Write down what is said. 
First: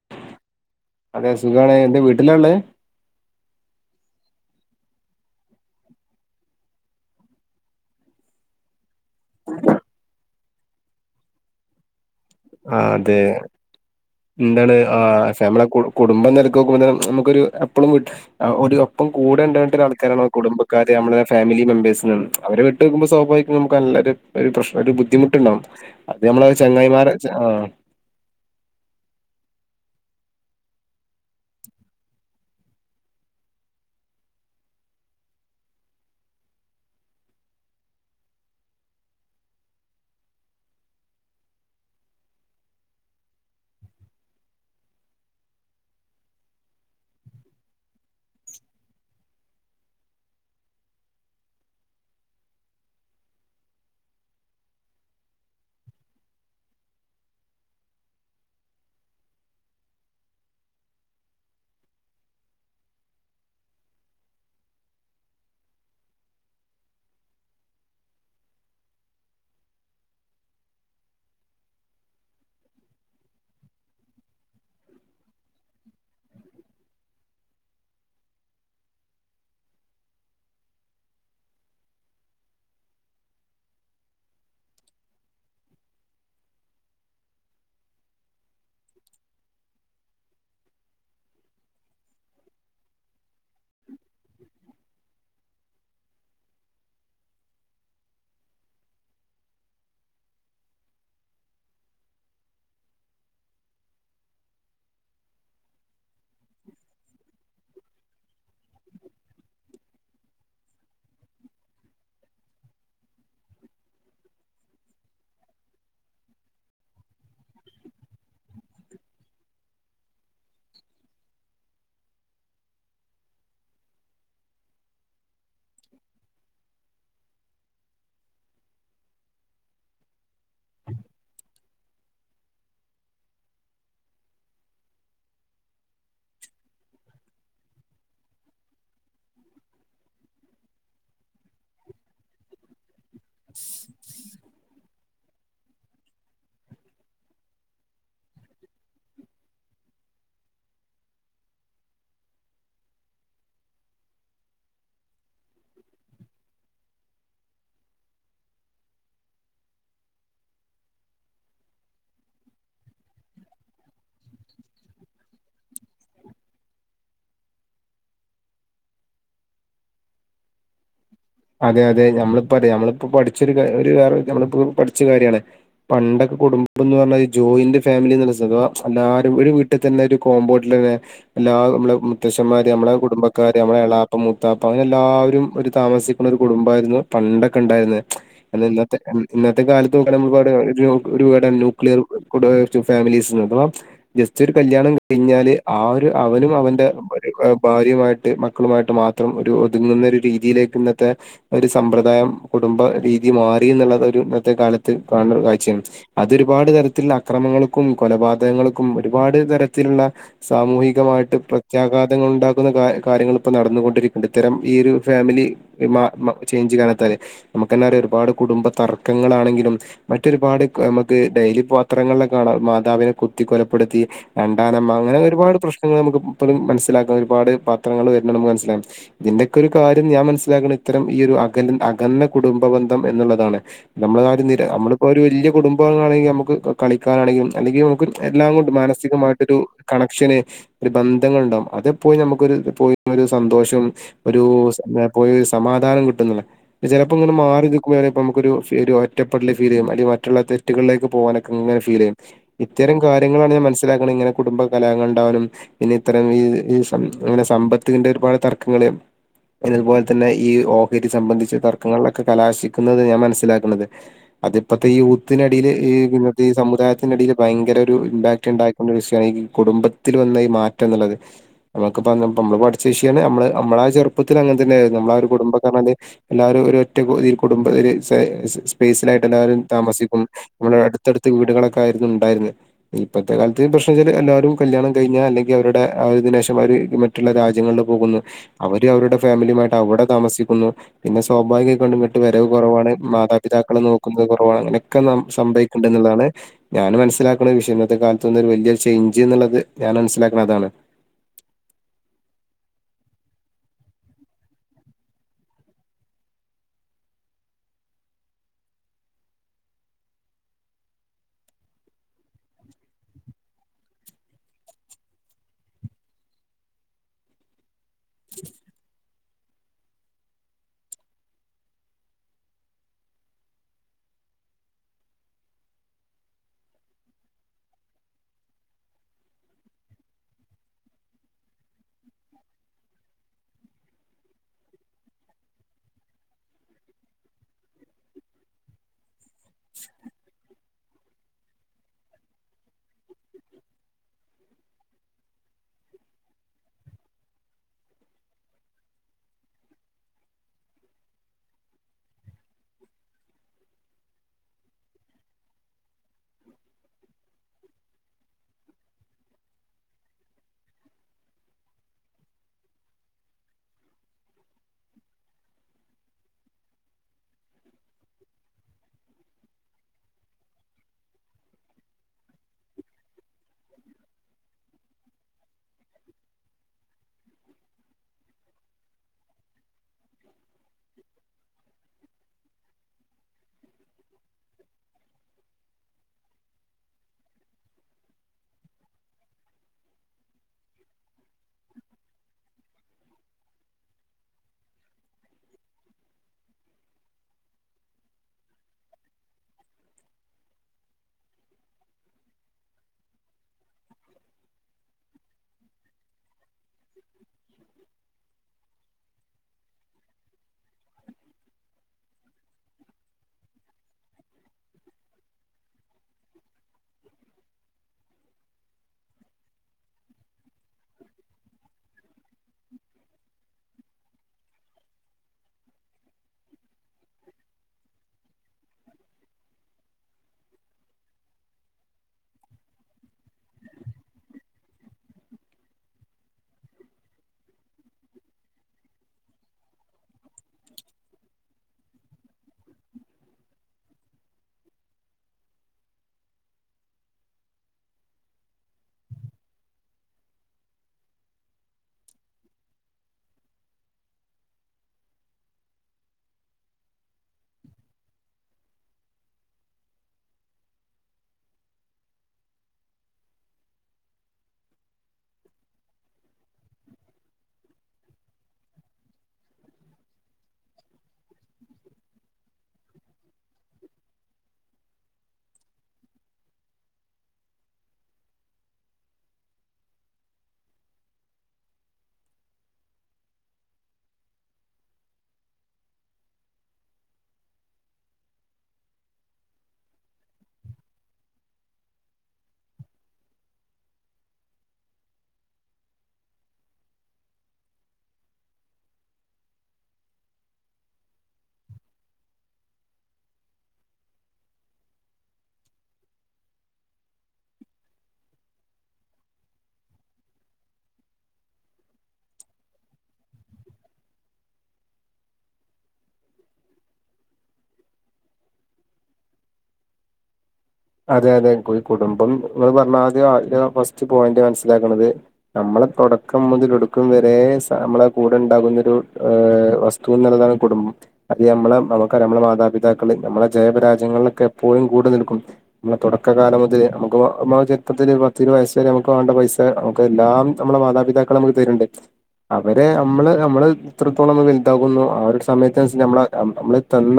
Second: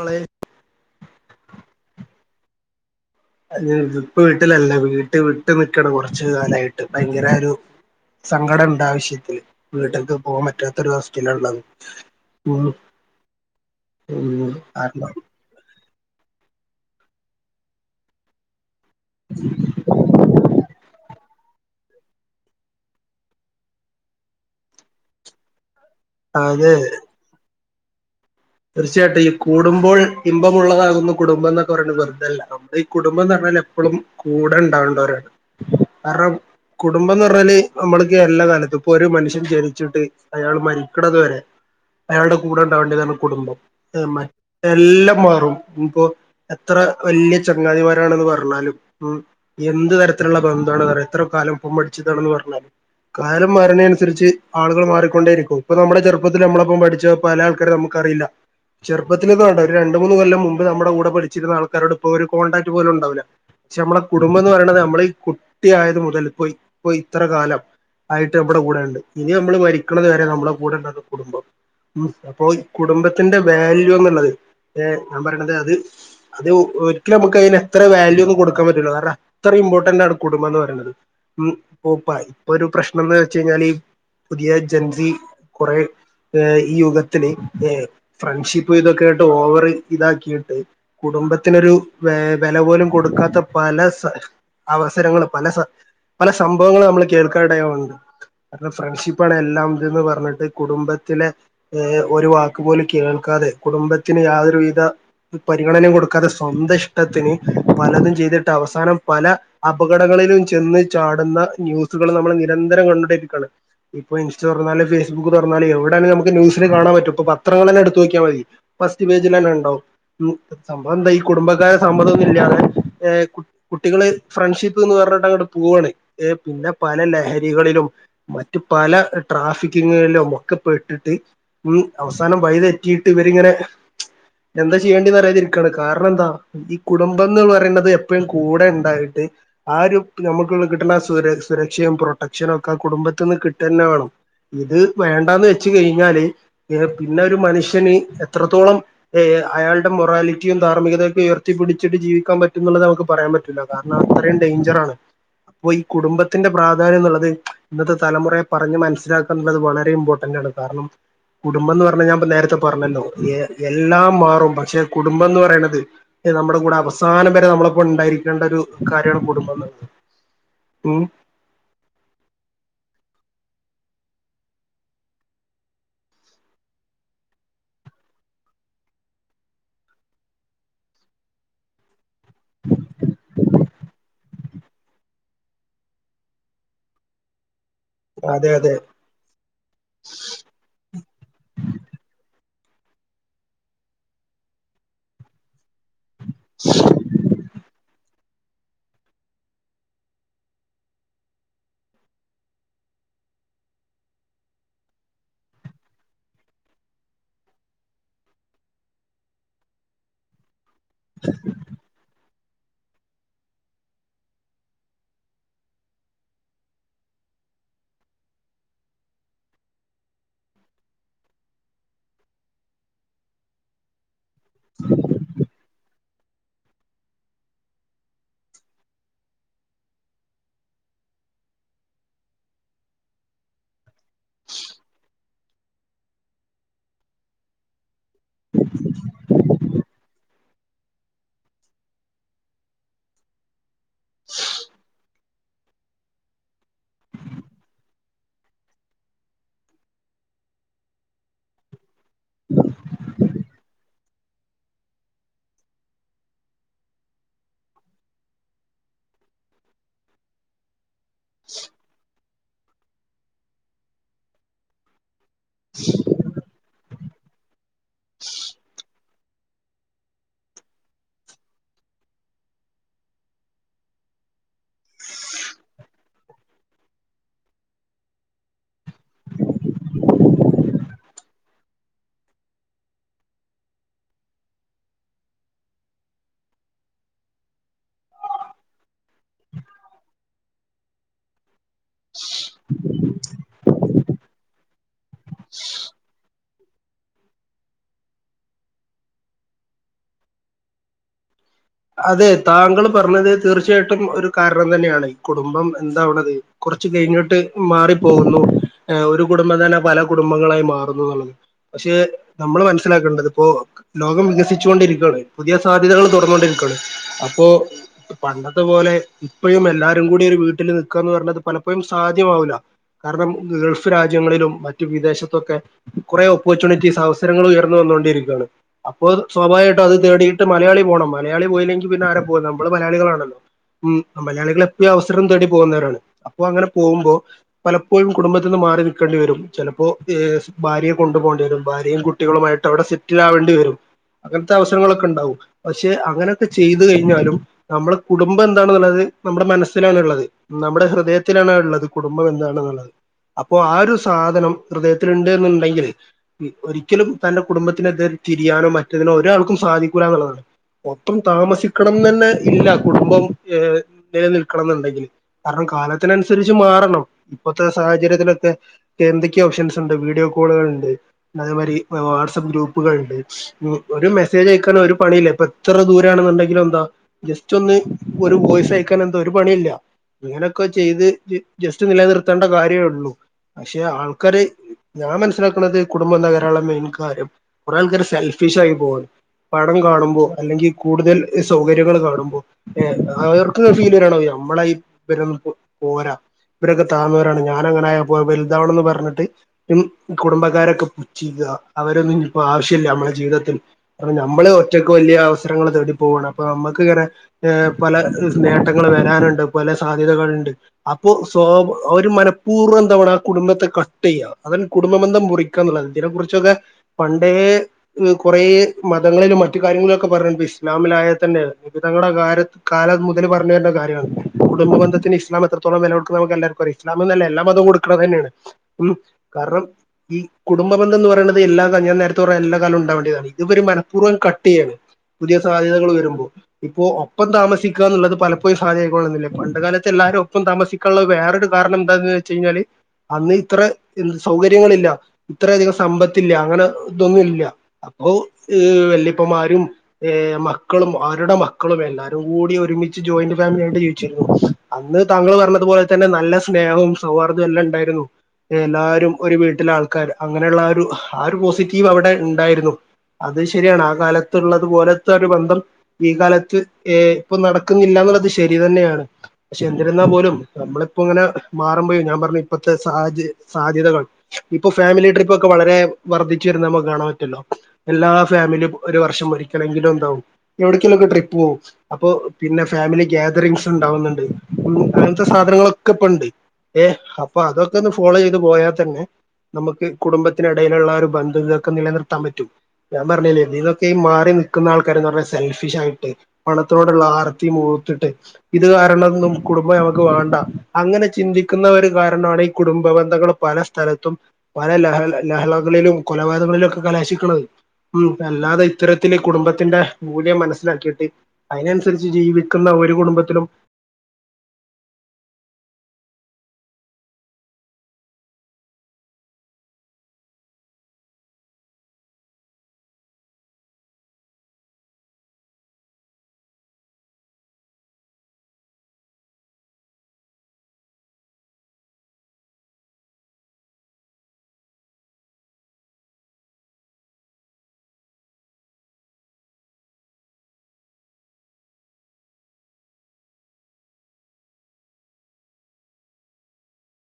ങ്ങള് അതെ സുഖാണേ എന്താ വീട്ടിലാ ഉള്ളേ അ ഇപ്പ വീട്ടിലല്ലേ വീട്ട് വിട്ട് നിക്കണ കൊറച്ചു കാലായിട്ട് ഭയങ്കര ഒരു സങ്കടം ഉണ്ട ആവശ്യത്തില് വീട്ടിലേക്ക് പോകാൻ പറ്റാത്ത ഒരു അവസ്ഥയില ഉള്ളത് ആ അതെ ഉം എന്താണ് ആ കാരണം ഫാമിലെ കുടുംബം നിലക്കക്നോക്കുമ്പോ നമക്കൊരു എപ്പോളും ഒരു ഒപ്പം കൂടെണ്ടണ്ട ഒരു ആൾക്കാരാണ കുടുംബക്കാര് നമ്മെ ഫമിലി മെമ്പേഴ്സിനും അവരെ വിട്ട് നിക്കുമ്പോ സ്വാഭാവിക നമുക്ക് നല്ലൊരു ഒരു പ്രശ്ന ഒരു ബുധിമുട്ട് ണ്ടാവും അത് നമ്മളത് ചെങ്ങായിമാർ ആ തീർച്ചയായിട്ടും ഈ കൂടുമ്പോൾ ഇമ്പമുള്ളതാകുന്ന കുടുംബം എന്നൊക്കെ പറയണ വെറുതല്ല നമ്മുടെ ഈ കുടുംബം എന്ന് പറഞ്ഞ എപ്പോഴും കൂടെ ഉണ്ടാവേണ്ടവരാണ് കാരണം കുടുംബംന്ന് പറഞ്ഞാൽ നമ്മൾക്ക് എല്ലാ കാലത്തും ഇപ്പൊ ഒരു മനുഷ്യൻ ജനിച്ചിട്ട് അയാൾ മരിക്കണതു വരെ അയാളുടെ കൂടെ ഉണ്ടാവണ്ട കാരണം കുടുംബം മറ്റെല്ലാം മാറും ഇപ്പോ എത്ര വലിയ ചങ്ങാതിമാരാണ് എന്തു പറഞ്ഞാലും ഉം എന്ത് തരത്തിലുള്ള ബന്ധമാണെന്നാ എത്ര കാലം ഒപ്പം മടിച്ചതാണെന്ന് പറഞ്ഞാലും കാലം മാറണ അനുസരിച്ച് ആളുകൾ മാറിക്കൊണ്ടേ ഇരിക്കും ഇപ്പൊ നമ്മുടെ ചെറുത്തിൽ നമ്മളൊപ്പം പഠിച്ച പല ആൾക്കാരും നമ്മുക്ക് ക്കറിയില്ല ചെറുപ്പത്തിൽന്ന് വേണ്ട ഒരു രണ്ട് മൂന്ന് കൊല്ലം മുമ്പ് നമ്മുടെ കൂടെ പഠിച്ചിരുന്ന ആൾക്കാരോട് ഇപ്പൊ ഒരു കോൺടാക്ട് പോലും ഉണ്ടാവില്ല പക്ഷെ നമ്മളെ കുടുംബം എന്ന് പറയണ നമ്മൾ ഈ കുട്ടിയായത് മുതൽ പോയിപ്പോയി ഇത്ര കാലം ആയിട്ട് നമ്മടെ കൂടെണ്ട് ഇനി നമ്മള് മരിക്കണതു വരെ നമ്മുടെ കൂടെ കുടുംബം ഉം അപ്പോ കുടുംബത്തിന്റെ വാല്യൂ എന്നുള്ളത് ഏ ഞാൻ പറയണത് അത് അത് ഒരിക്കലും നമുക്ക് അതിന് അത്ര വാല്യൂ ഒന്നും കൊടുക്കാൻ പറ്റൂല്ല കാരണം അത്രയും ഇമ്പോർട്ടന്റ് ആണ് കുടുംബം എന്ന് പറയുന്നത് ഉം ഇപ്പൊ ഇപ്പൊ ഒരു പ്രശ്നംന്ന് വെച്ച് കഴിഞ്ഞാല് പുതിയ ജൻസി കുറെ ഏ ഈ യുഗത്തില് ഏ ഫ്രണ്ട്ഷിപ്പ് ഇതൊക്കെ ആയിട്ട് ഓവർ ഇതാക്കിയിട്ട് കുടുംബത്തിനൊരു വാ വാ വില പോലും കൊടുക്കാത്ത പല വ അവസരങ്ങള് പല സ പല സംഭവങ്ങും നമ്മൾ കേൾക്കാനിടയാവുന്നുണ്ട് ഫ്രണ്ട്ഷിപ്പ് ആണ് എല്ലാം ഇതെന്ന് പറഞ്ഞിട്ട് കുടുംബത്തിലെ ഒരു വ പോലും കേൾക്കാതെ കുടുംബത്തിന് യാതൊരു വിധ പരിഗണനം കൊടുക്കാതെ സ്വന്തം ഇഷ്ടത്തിന് പലതും ചെയ്തിട്ട് അവസാനം പല അപകടങ്ങളൾ ന്തേലും ചെന്ന് ചാടുന്ന ന്യൂസുകൾ നമ്മൾ നിരന്തരം കണ്ടോണ്ടിരിക്കയാണ് ഇപ്പോ ഇൻസ്റ്റ തുറന്നാലും ഫേസ്ബുക്ക് തുറന്നാല് എവിടെയാണേലും നമ്മുക്ക് ന്യൂസില് കാണാൻ പറ്റും എത്ര വേണേലും എടുത്തു നോക്കിയാ മതി ഫസ്റ്റ് പേജിൽ തന്നെ ഉണ്ടാവും സംഭവം എന്താ ഈ കുടുംബക്കാരെ സമ്മതൊന്നുമില്ലാതെ എ കുട്ടികൾ ഫ്രണ്ട്ഷിപ്പ്ന്ന് പറഞ്ഞിട്ട് അങ്ങോട്ട് പോവാണ് പിന്നെ പല ലഹരി രികളിലും മറ്റ് പല ട്രാഫിക്കിലും ഒക്കെ പെട്ടിട്ട് അവ സാനം വഴി തെറ്റിയിട്ട് ഇവരിങ്ങനെ എന്താ ചെയ്യേണ്ടിന്ന് അറിയാതിരിക്കുകയാണ് കാരണം എന്താ ഈ കുടുംബം എന്ന് പറയുന്നത് എപ്പോഴും കൂടെ ഉണ്ടായിട്ട് ആ ഒരു നമുക്ക് കിട്ടുന്ന സുരക്ഷയും പ്രൊട്ടക്ഷനും ഒക്കെ കുടുംബ ത്ത്ന്ന് കിട്ടന്ന വേണം ഇത് വേണ്ടാന്ന് വെച്ച് കഴിഞ്ഞാൽ പിന്നെ ഒരു മനുഷ്യന് എത്രത്തോളം അയാളുടെ മൊറാലിറ്റിയും ധാർമ്മികതയൊക്കെ ഉയർത്തി പിടിച്ചിട്ട് ജീവിക്കാൻ പറ്റും എന്നുള്ളത് നമ്മുക്ക് പറയാൻ പറ്റൂല്ല കാരണം അത്രയും ഡേഞ്ചർ ആണ് അപ്പൊ ഈ കുടുംബത്തിന്റെ പ്രാധാന്യം എന്നുള്ളത് ഇന്നത്തെ തലമുറയെ പറഞ്ഞ് മനസ്സിലാക്കാന്നുള്ളത് വളരെ ഇമ്പോർട്ടന്റ് അത് കാരണം കു കുടുംബന്ന് പറഞ്ഞ ഞാൻ ഇപ്പം നേരത്തെ പറഞ്ഞല്ലോ എ എല്ലാം മാറും പക്ഷെ കുടുംബംന്ന് പറയണനത് നമ്മുടെ കൂടെ അവസാനം വരെ നമ്മളിപ്പോ ഉണ്ടായിരിക്കേണ്ട ഒരു കാര്യമാണ് കുടുംബം എന്നുള്ളത് ഉം അതെ അതെ നമ്മളിപ്പ അ നമ്മളിപ്പോ പഠിച്ചൊരു ഒരു നമ്മളിപ്പ പഠിച്ച കാര്യമാണ് പണ്ട് കുടുംബം എന്ന് പറഞ്ഞാ ജോയിന്റ് ഫാമിലിന്ന് അഥവാ എല്ലരും ഒരു വീട്ടിൽ തന്നെ ഒരു കോമ്പൗണ്ടിൽ തന്നെ എല്ലാ നമ്മളെ മുത്തശ്ശന്മാര് നമ്മുടെ കുടുംബക്കാര് നമ്മെ എളാപ്പ മൂത്താപ്പ അങ്ങനെ എല്ലാവരും ഒരു താമസി ങ്ങനൊരു കുടുംബായിരുന്നു പണ്ട് ഒക്കെ ഉണ്ടായിരുന്നു അതെ അതെ ഇന്നത്തെ ഇന്നത്തെ കാലത്ത് നമ്മുക്ക് ഒരു ഒരു ന്യൂക്ലിയർ ഫാമിലീസ് അഥവാ ജസ്റ്റ് കല്യാണം കഴിഞ്ഞാൽ ആ ഒരു അവനും അവന്റെ ഒരു ഭാര്യയുമായിട്ട് മക്കളുമായിട്ട് മാത്രം ഒരു ഒതുങ്ങുന്ന ഒരു രീതിയിലേക്ക് ഇന്ന് ഇന്നത്തെ ഒരു സമ്പ്രദായം കുടുംബ രീതി മാറി എന്നുള്ളത് ഒരു ഇന്നത്തെ കാലത്ത് കാണുന്ന ഒരു കാഴ്ചയാണ് അതൊരു പാട് തരത്തിലുള്ള അക്രമങ്ങൾക്കും കൊലപാതകങ്ങൾക്കും ഒരുപാട് തരത്തിലുള്ള സാമൂഹികമായിട്ട് പ്രത്യാഘാതങ്ങൾ ഉണ്ടാക്ക ഇപ്പം കാര്യങ്ങൾ ഇപ്പൊ നടന്നുകൊണ്ടിരിക്കുന്നുണ്ട് ഇത്തരം ഈ ഒരു ഫാമിലി ഒരു മാ ചേഞ്ച് വേണത്യാല് നമ്മുക്കന്നെ അറിയാം ഒരുപാട് കുടുംബ തർക്കങ്ങളാണെങ്കിലും മറ്റൊരുപാട് നമുക്ക് ഡെയിലി പത്രങ്ങളിൽ കാണാം മാതാവിനെ കുത്തി കൊലപ്പെടുത്തി രണ്ടാനമ്മ അങ്ങനെ ഒരുപാട് പ്രശ്നങ്ങള് നമുക്ക് ഇപ്പളും മനസ്സിലാക്കാൻ ഒരുപാ പത്രങ്ങള് വരന്നുണ്ട് മനസ്സിലായി ഇതിന്റെക്കെ ഒരു കാര്യം ഞാൻ മന നിർത്തലാക്കണം ഇത്തരം ഈ ഒരു അക അകന്ന കുടുംബബന്ധം എന്നുള്ളതാണ് നമ്മള് ആരും നിര നമ്മളിപ്പോ ഒരു വലിയ കുടുംബാംഗം ആണെങ്കി നമുക്ക് ക കളിക്കാനാണെങ്കിലും അല്ലെങ്കി നമുക്ക് എല്ലാം കൊണ്ട് മാനസികമായിട്ടൊരു കണക്ഷന് ഒരു ബന്ധങ്ങൾ ഉണ്ടാവും അത് എപ്പോഴും നമുക്കൊരു പോയിന്നൊരു സന്തോഷം ഒരൂ പോയി ഒരു സമാധം കിട്ടൂന്നുള്ളെ ചിലപ്പോ ഇങ്ങനെ മാറി നിക്കുവാനെ ഇപ്പ നമുക്കൊരു ഫ് ഒരൊറ്റപ്പെടല് ഫീല് ചെയ്യും അടിവാ മറ്റുള്ള തെറ്റുകളിലേക്ക് പോവാനൊക്കെ ഇങ്ങനെ ഫീല് ചെയ്യും ഇത്തരം കാര്യം [unintelligible] മനസിലാക്കണം ഇങ്ങനെ കുടുംബകലഹങ്ങൾ ഉണ്ടാവാനും പിന്നെ ഇത്തരം ഈ ഈ സം ഇങ്ങനെ സമ്പത്തിന്റെ ഒരു പ തർക്കങ്ങള് അതുപോലെ തന്നെ ഈ ഓഹരി സംബന്ധിച്ച തർക്കങ്ങളിലെ ക്കെ കലാശിക്കുന്നത് ഞാൻ മനസ്സിലാക്കണത് അതിപ്പത്തെ ഈ ഊത്തിനടിയില് ഈ ഇന്നത്തെ ഏ സമുദായത് ത്തിനടിയില് ഭയങ്കര ഒരു ഇമ്പാക്ട് ഉണ്ടാക്കിയൊണ്ടൊരു വിഷയാണ് ഈ കുടുംബത്തിൽ വന്ന ഈ മാറ്റം എന്നുള്ളത് നമുക്ക് ഇപ്പന്താപ്പ നമ്മള് പഠിച്ചവിഷയാണ് അമ്മള് അമ്മളാ ചെറുപ്പത്തിൽ അങ്ങനെ തന്നെ ആ നമ്മള ഒരു കുടുംബക്കാരാന്നെ എല്ലാരും ഒരൊറ്റ ഈ കുടുംബ ഒരു സേ സ്പേസിനായിട്ട് എല്ലരും താമ സിപ്പം നമ്മുടെ അടുത്തടുത്ത് വീടുകളൊക്കെ ആയിരുന്നു ഉണ്ടായിരുന്നെ ഇപ്പഴത്തെ കാലത്ത് പ്രശ്നം വെച്ചാൽ എല്ലാരും കല്യാണം കഴിഞ്ഞ അല്ലെങ്കിൽ അവരുടെ ആ ഒരുദിനേശം മാരി മറ്റുള്ള രാജ്യങ്ങളിൽ പോകുന്നു അവര് അവരുടെ ഫാമിലിമായി ട്ടവിടെ താമസിക്കുന്നു പിന്നെ സ്വാഭാവികമായി ഇങ്ങട്ട് വരവ് കുറവാണ് മാതാപിതാക്കൾ നോക്കുന്നത് കുറവാണ് നൊക്കെ നാം സംഭവിക്കണ്ട എന്നുള്ളതാണ് ഞാൻ മനസ്സിലാക്കണ വിഷയം ഇന്നത്തെ കാലത്ത് നിന്ന് ഒരു വലിയൊരു ചേഞ്ച് എന്നുള്ളത് ഞാൻ മനസ്സിലാക്കണ അതാണ് അതെ താങ്കൾ പറഞ്ഞത് തീർച്ചയായിട്ടും ഒരു കാരണം തന്നെയാണ് ഈ കുടുംബം എന്താ ത് കൊ ച്ച് കഴിഞ്ഞോട്ട് മാറി പോകുന്നു ഏ ഒരു കുടുംബം തന്നെ പല കുടുംബങ്ങളായി മാറുന്നു എന്നുള്ളത് പക്ഷെ നമ്മള് മനസ്സിലാക്കേണ്ടത് ഇപ്പോ ലോകം വികസിച്ചുകൊണ്ടിരിക്കുവാണ് പുതിയ സാധ്യതകൾ തൊറന്നുകൊണ്ടിരി ക്കാണ് അപ്പോ പണ്ടത്തെ പോലെ എപ്പോഴും എല്ലാരും കൂടി ഒരു വീട്ടിൽ നിക്കുവാന്ന് പറഞ്ഞത് പലപ്പോഴും സാധ്യമാവൂല്ല കാരണം ഗൾഫ് രാജ്യങ്ങളിലും മറ്റ് വിദേശത്തൊക്കെ കുറേ ഓപ്പർച്യൂണിറ്റീസ് അവസരങ്ങൾ ഉയർന്നുവന്ന് ന്നോണ്ടിരിക്കുവാണ് അപ്പോ അത് സ്വാഭാവികവായിട്ട് അത് തേടിയിട്ട് മലയാളി പോണം മലയാളി പോയില്ലെങ്കി പിന്നാരാ പോക നമ്മള് മലയാളികളാണല്ലോ ഉം മലയാളികളെപ്പലും അവസരം തേടി പോകുന്നവരാണ് അപ്പൊ അങ്ങനെ പോകുമ്പോ പലപ്പോഴും കുടുംബത്തിൽ നിന്ന് മാ മാറിനിക്കേണ്ടി വരും ചിലപ്പോ ഏ ഭാര്യേ കൊണ്ടുപോകേണ്ടി വരും ഭാര്യയും കുട്ടികളുമായിട്ട് അവിടെ സെറ്റിൽ ആവവേണ്ടി വരും അങ്ങനത്തെ അവസരങ്ങളൊക്കെ ഉണ്ടാവും പശ് ക്ഷെ അങ്ങനൊക്കെ ചെയ്ത് കഴിഞ്ഞാലും നമ്മള് കുടുംബ എന്താണുള്ളത് നമ്മുടെ മനസ്സിലണുള്ളത് ന മ്മടെ ഹൃദയത്തിലാണ് ഉള്ളത് കുടുംബം എന്താണെന്നുള്ളത് അപ്പോ ആ ഒരു സാധനം ഹൃദയത്തിലുണ്ട് എന്നുണ്ടെങ്കിൽ ഒരിക്കലും തന്റെ കുടുംബത്തിനെതിരാ തിരിയാനോ മറ്റതിനോ ഒരാൾക്കും സാധിക്കൂല എന്നുള്ളതാണ് ഒപ്പം താമസിക്കണം തന്നെ ഇല്ല കുടുംബം ഏ ദേ നിലനിൽക്കണംന്നുണ്ടെങ്കിൽ കാരണം കാലത്തിനനുസരിച്ച് മാറണം ഇപ്പത്തെ സാഹചര്യത്തിലൊക്കെ ഏ എന്തൊക്കെ ഓപ്ഷൻസ് ഉണ്ട് വീഡിയോ കോളുകള് ഇണ്ട് അതേമാതിരി വാട്സമ്മ് പ്പ് ഗ്രൂപ്പുകൾ ഉണ്ട് ഒരു മെസ്സേജ് അയക്കാൻ ഒരു പണിയില്ല ഇപ്പ എത്ര ദൂര ആണെന്നുണ്ടെങ്കിലും എന്താ ജസ്റ്റ് ഒന്ന് ഒരു വോയിസ് അയക്കാൻ എന്താ ഒരു പണിയില്ല ഇങ്ങനൊക്കെ ചെയ്ത് ജസ്റ്റ് നിലനിർത്തേണ്ട കാര്യേ ഉള്ളൂ പക്ഷെ ആൾക്കാര് ഞാൻ മനസ്സിലാക്കണത് കുടുംബം തകരാനുള്ള മെയിൻ കാര്യം കുറെ ആൾക്കാര് സെൽഫ് ഫിഷായി പോവാണ് പടം കാണുമ്പോ അല്ലെങ്കി കൂടുതൽ സൗകര്യങ്ങൾ കാണുമ്പോ ഏ അവർക്ക് ഫീൽ വരണം നമ്മളെ ഈ പരം പൊ പോരാ ഇവരൊക്കെ താന്നവരാണ് ഞാൻ അങ്ങനെ വലുതാണെന്ന് പറഞ്ഞിട്ട് ഇമ് കുടുംബക്കാരൊക്കെ പുച്ചികാ ദാ അവരൊന്നും ഇനിപ്പോ ആവശ്യ ഇല്ല നമ്മളുടെ ജീവിതത്തിൽ കാരണം നമ്മള് ഒറ്റയ്ക്ക് വലിയ അവസരങ്ങൾ തേടി പോവാണ് അപ്പ നമുക്ക് ഇങ്ങനെ ഏ പല നേട്ടങ്ങൾ വരാനുണ്ട് പല സാധ്യതകൾ ഇണ്ട് അപ്പൊ സോ അവര് മനപൂർവ്വം എന്താവണ ആ കുടുംബത്തെ കട്ട് ചെയ്യ അവൻ കുടുംബബന്ധം പൊയ്ക്കാനുള്ളത് ഇതിനെ കുറിച്ചൊക്കെ പണ്ടേ കുറേ മതങ്ങളിലും മറ്റു കാര്യങ്ങളി ക്കെ പറഞ്ഞ് ഇപ്പ ഇസ്ലാമിലായ തന്നെ [unintelligible] കാരത് കാലം മുതൽ പറഞ്ഞ തന്നെ കാര്യാണ് കുടുംബബന്ധ ത്തിന് ഇസ്ലാം എത്രത്തോളം വില കൊടുക്കന്ന് നമുക്കെല്ലാവർക്കും ഇസ്‌ലാമെന്നല്ല എല്ലാ മതവും കൊടുക്കണ തന്നെയാണ് ഉം കാരണം ഈ കുടുംബന്ധംന്ന് പറയണത് എല്ലാ ക ഞാൻ നേരത്തെ പറഞ്ഞില്ലേ എല്ല കാലവും ഉണ്ടാവേണ്ടിയതാണ് ഇതവര് മനഃപൂർവം കട്ട് ചെയ്യയാണ് പുതിയ സാധ്യതകൾ വരുമ്പോ ഇപ്പോ ഒപ്പം താമസിക്കുക എന്നുള്ളത് പലപ്പോഴും സാഹചര്യക്കണമെന്നില്ല പണ്ട് കാലത്തെ എല്ലാവാരും ഒപ്പ താമസിക്കുള്ള വേറൊരു കാരണം എന്താന്ന് വെച്ച് കഴിഞ്ഞാല് അന്ന് ഇത്ര എ സൗകര്യങ്ങളില്ല ഇത്ര അധികം സമ്പത്തില്ല അങ്ങനെ ഇതൊന്നും ഇല്ല അപ്പൊ വല്ലയപ്പമാരും മക്കളും അവരുടെ മക്കളും എല്ലാരും കൂടി ഒരുമിച്ച് ജോയിന്റ് ഫാമിലി ആയിട്ട് ജീവിച്ചിരുന്നു അന്ന് അത് താങ്കൾ പറഞ്ഞതുപോലെ തന്നെ നല്ല സ്നേഹവും സൗഹാർദ്ദവും എല്ലാം ഉണ്ടായിരുന്നു എല്ലാരും ഒരു വീട്ടിലെ ആൾക്കാർ അങ്ങനെയുള്ള ഒരു ആ ഒരു പോസിറ്റീവ് അവിടെ ഉണ്ടായിരുന്നു അത് ശരിയാണ് ആ കാലത്തുള്ള അതുപോലത്തെ ഒരു ബന്ധം ഈ കാലത്ത് ഏ ഇപ്പൊ നടക്കുന്നില്ല എന്നുള്ളത് ശരി തന്നെയാണ് പക്ഷെ എന്നന്ിരുന്നാ പോലും നമ്മളിപ്പോ ഇങ്ങനെ മാറൻ പോയി ഞാൻ പറഞ്ഞു ഇപ്പഴത്തെ സാ്യ സാധ്യതകൾ ഇപ്പൊ ഫാമിലി ട്രിപ്പ് ഒക്കെ വളരെ വർദ്ധിച്ചു വരുന്ന നമുക്ക് കാണാൻ പറ്റല്ലോ എല്ലാ ഫാമിലി ഒരു വർഷം ങ്കിലും ഉണ്ടാവും എവിടക്കലുംക്കെ ട്രിപ്പ് പോകും അപ്പൊ പിന്നെ ഫാമിലി ഗാതറിങ്സ് ഉണ്ടാവുന്നുണ്ട് ഉ അങ്ങനത്തെ സാധനങ്ങളൊക്കെ ഇപ്പ ഉണ്ട് ഏ അപ്പൊ അതൊക്കെ ഒന്ന് ഫോളോ ചെയ്ത് പോയാൽ തന്നെ നമുക്ക് കുടുംബത്തിന് ഇടയിലുള്ള ഒരു ബന്ധു ഇതൊക്കെ നിലനിർത്താൻ പറ്റും ഞാൻ പറഞ്ഞ ഇതൊക്കെ ഈ മാറി നി നിക്കുന്ന ആൾക്കാരന്ന് പറ സെൽഫിഷ് ആയിട്ട് പണത്തിനോടുള്ള ആർത്തി മൂർത്തിട്ട് ഇത് കാരണന്നും കുടുംബം നഞമുക്ക് വേണ്ട അങ്ങനെ ചിന്തിക്കുന്ന ഒരു കാരണമാണ് ഈ കുടുംബ ബന്ധങ്ങൾ പല സ്ഥലത്തും പല ലഹ ലഹളകളിലും കൊലപാതകങ്ങളിലും ഒക്കെ കലാശിക്കണത് ഉ അല്ലാതെ ഇത്തരത്തി കുടുംബത്തിന്റെ മൂല്യം മനസ്സിലാക്കിയിട്ട് അതിനനുസരിച്ച് ജീവിക്കുന്ന ഒരു കുടുംബത്തിലും [unintelligible] അതെ അതെ കുടുംബം പറഞ്ഞ ആദ്യം ഫസ്റ്റ് പോയിന്റ് മനസ്സിലാക്കണുന്നത് നമ്മ നമ്മളെ തുടക്കം മുതലൊടുക്കും വരെ നമ്മളെ കൂടെ ഉണ്ടാകുന്നൊ ഒരു് വസ്തു എന്നുള്ളതാണ് കുബ അത് നമ്മളെ നമുക്ക നമ്മളുടെ മാതാപിതാക്കൾ നമ്മളെ ജയപരാജ്യങ്ങളിലൊക്കെ എപ്പോഴും കൂടു നിൽക്കും നമ്മുടെ തുടക്ക കാലം മുതൽ നമക്ക് ചിത്തില്ൽ പത്ത്രുപ വയസ് വരെ നമുക്ക് വേണ്ട പൈസ നമു എല്ലാം ന മാതാപിതാക്കൾ നമുക്ക് തരുണ്ട് അവരെ നമ്മള് നമ്മള് ഇത്രത്തോളം വലുതാകുന്നു ആ ഒരു സമയത്തിനുസരി നമ്മ നമ്മ തന്ന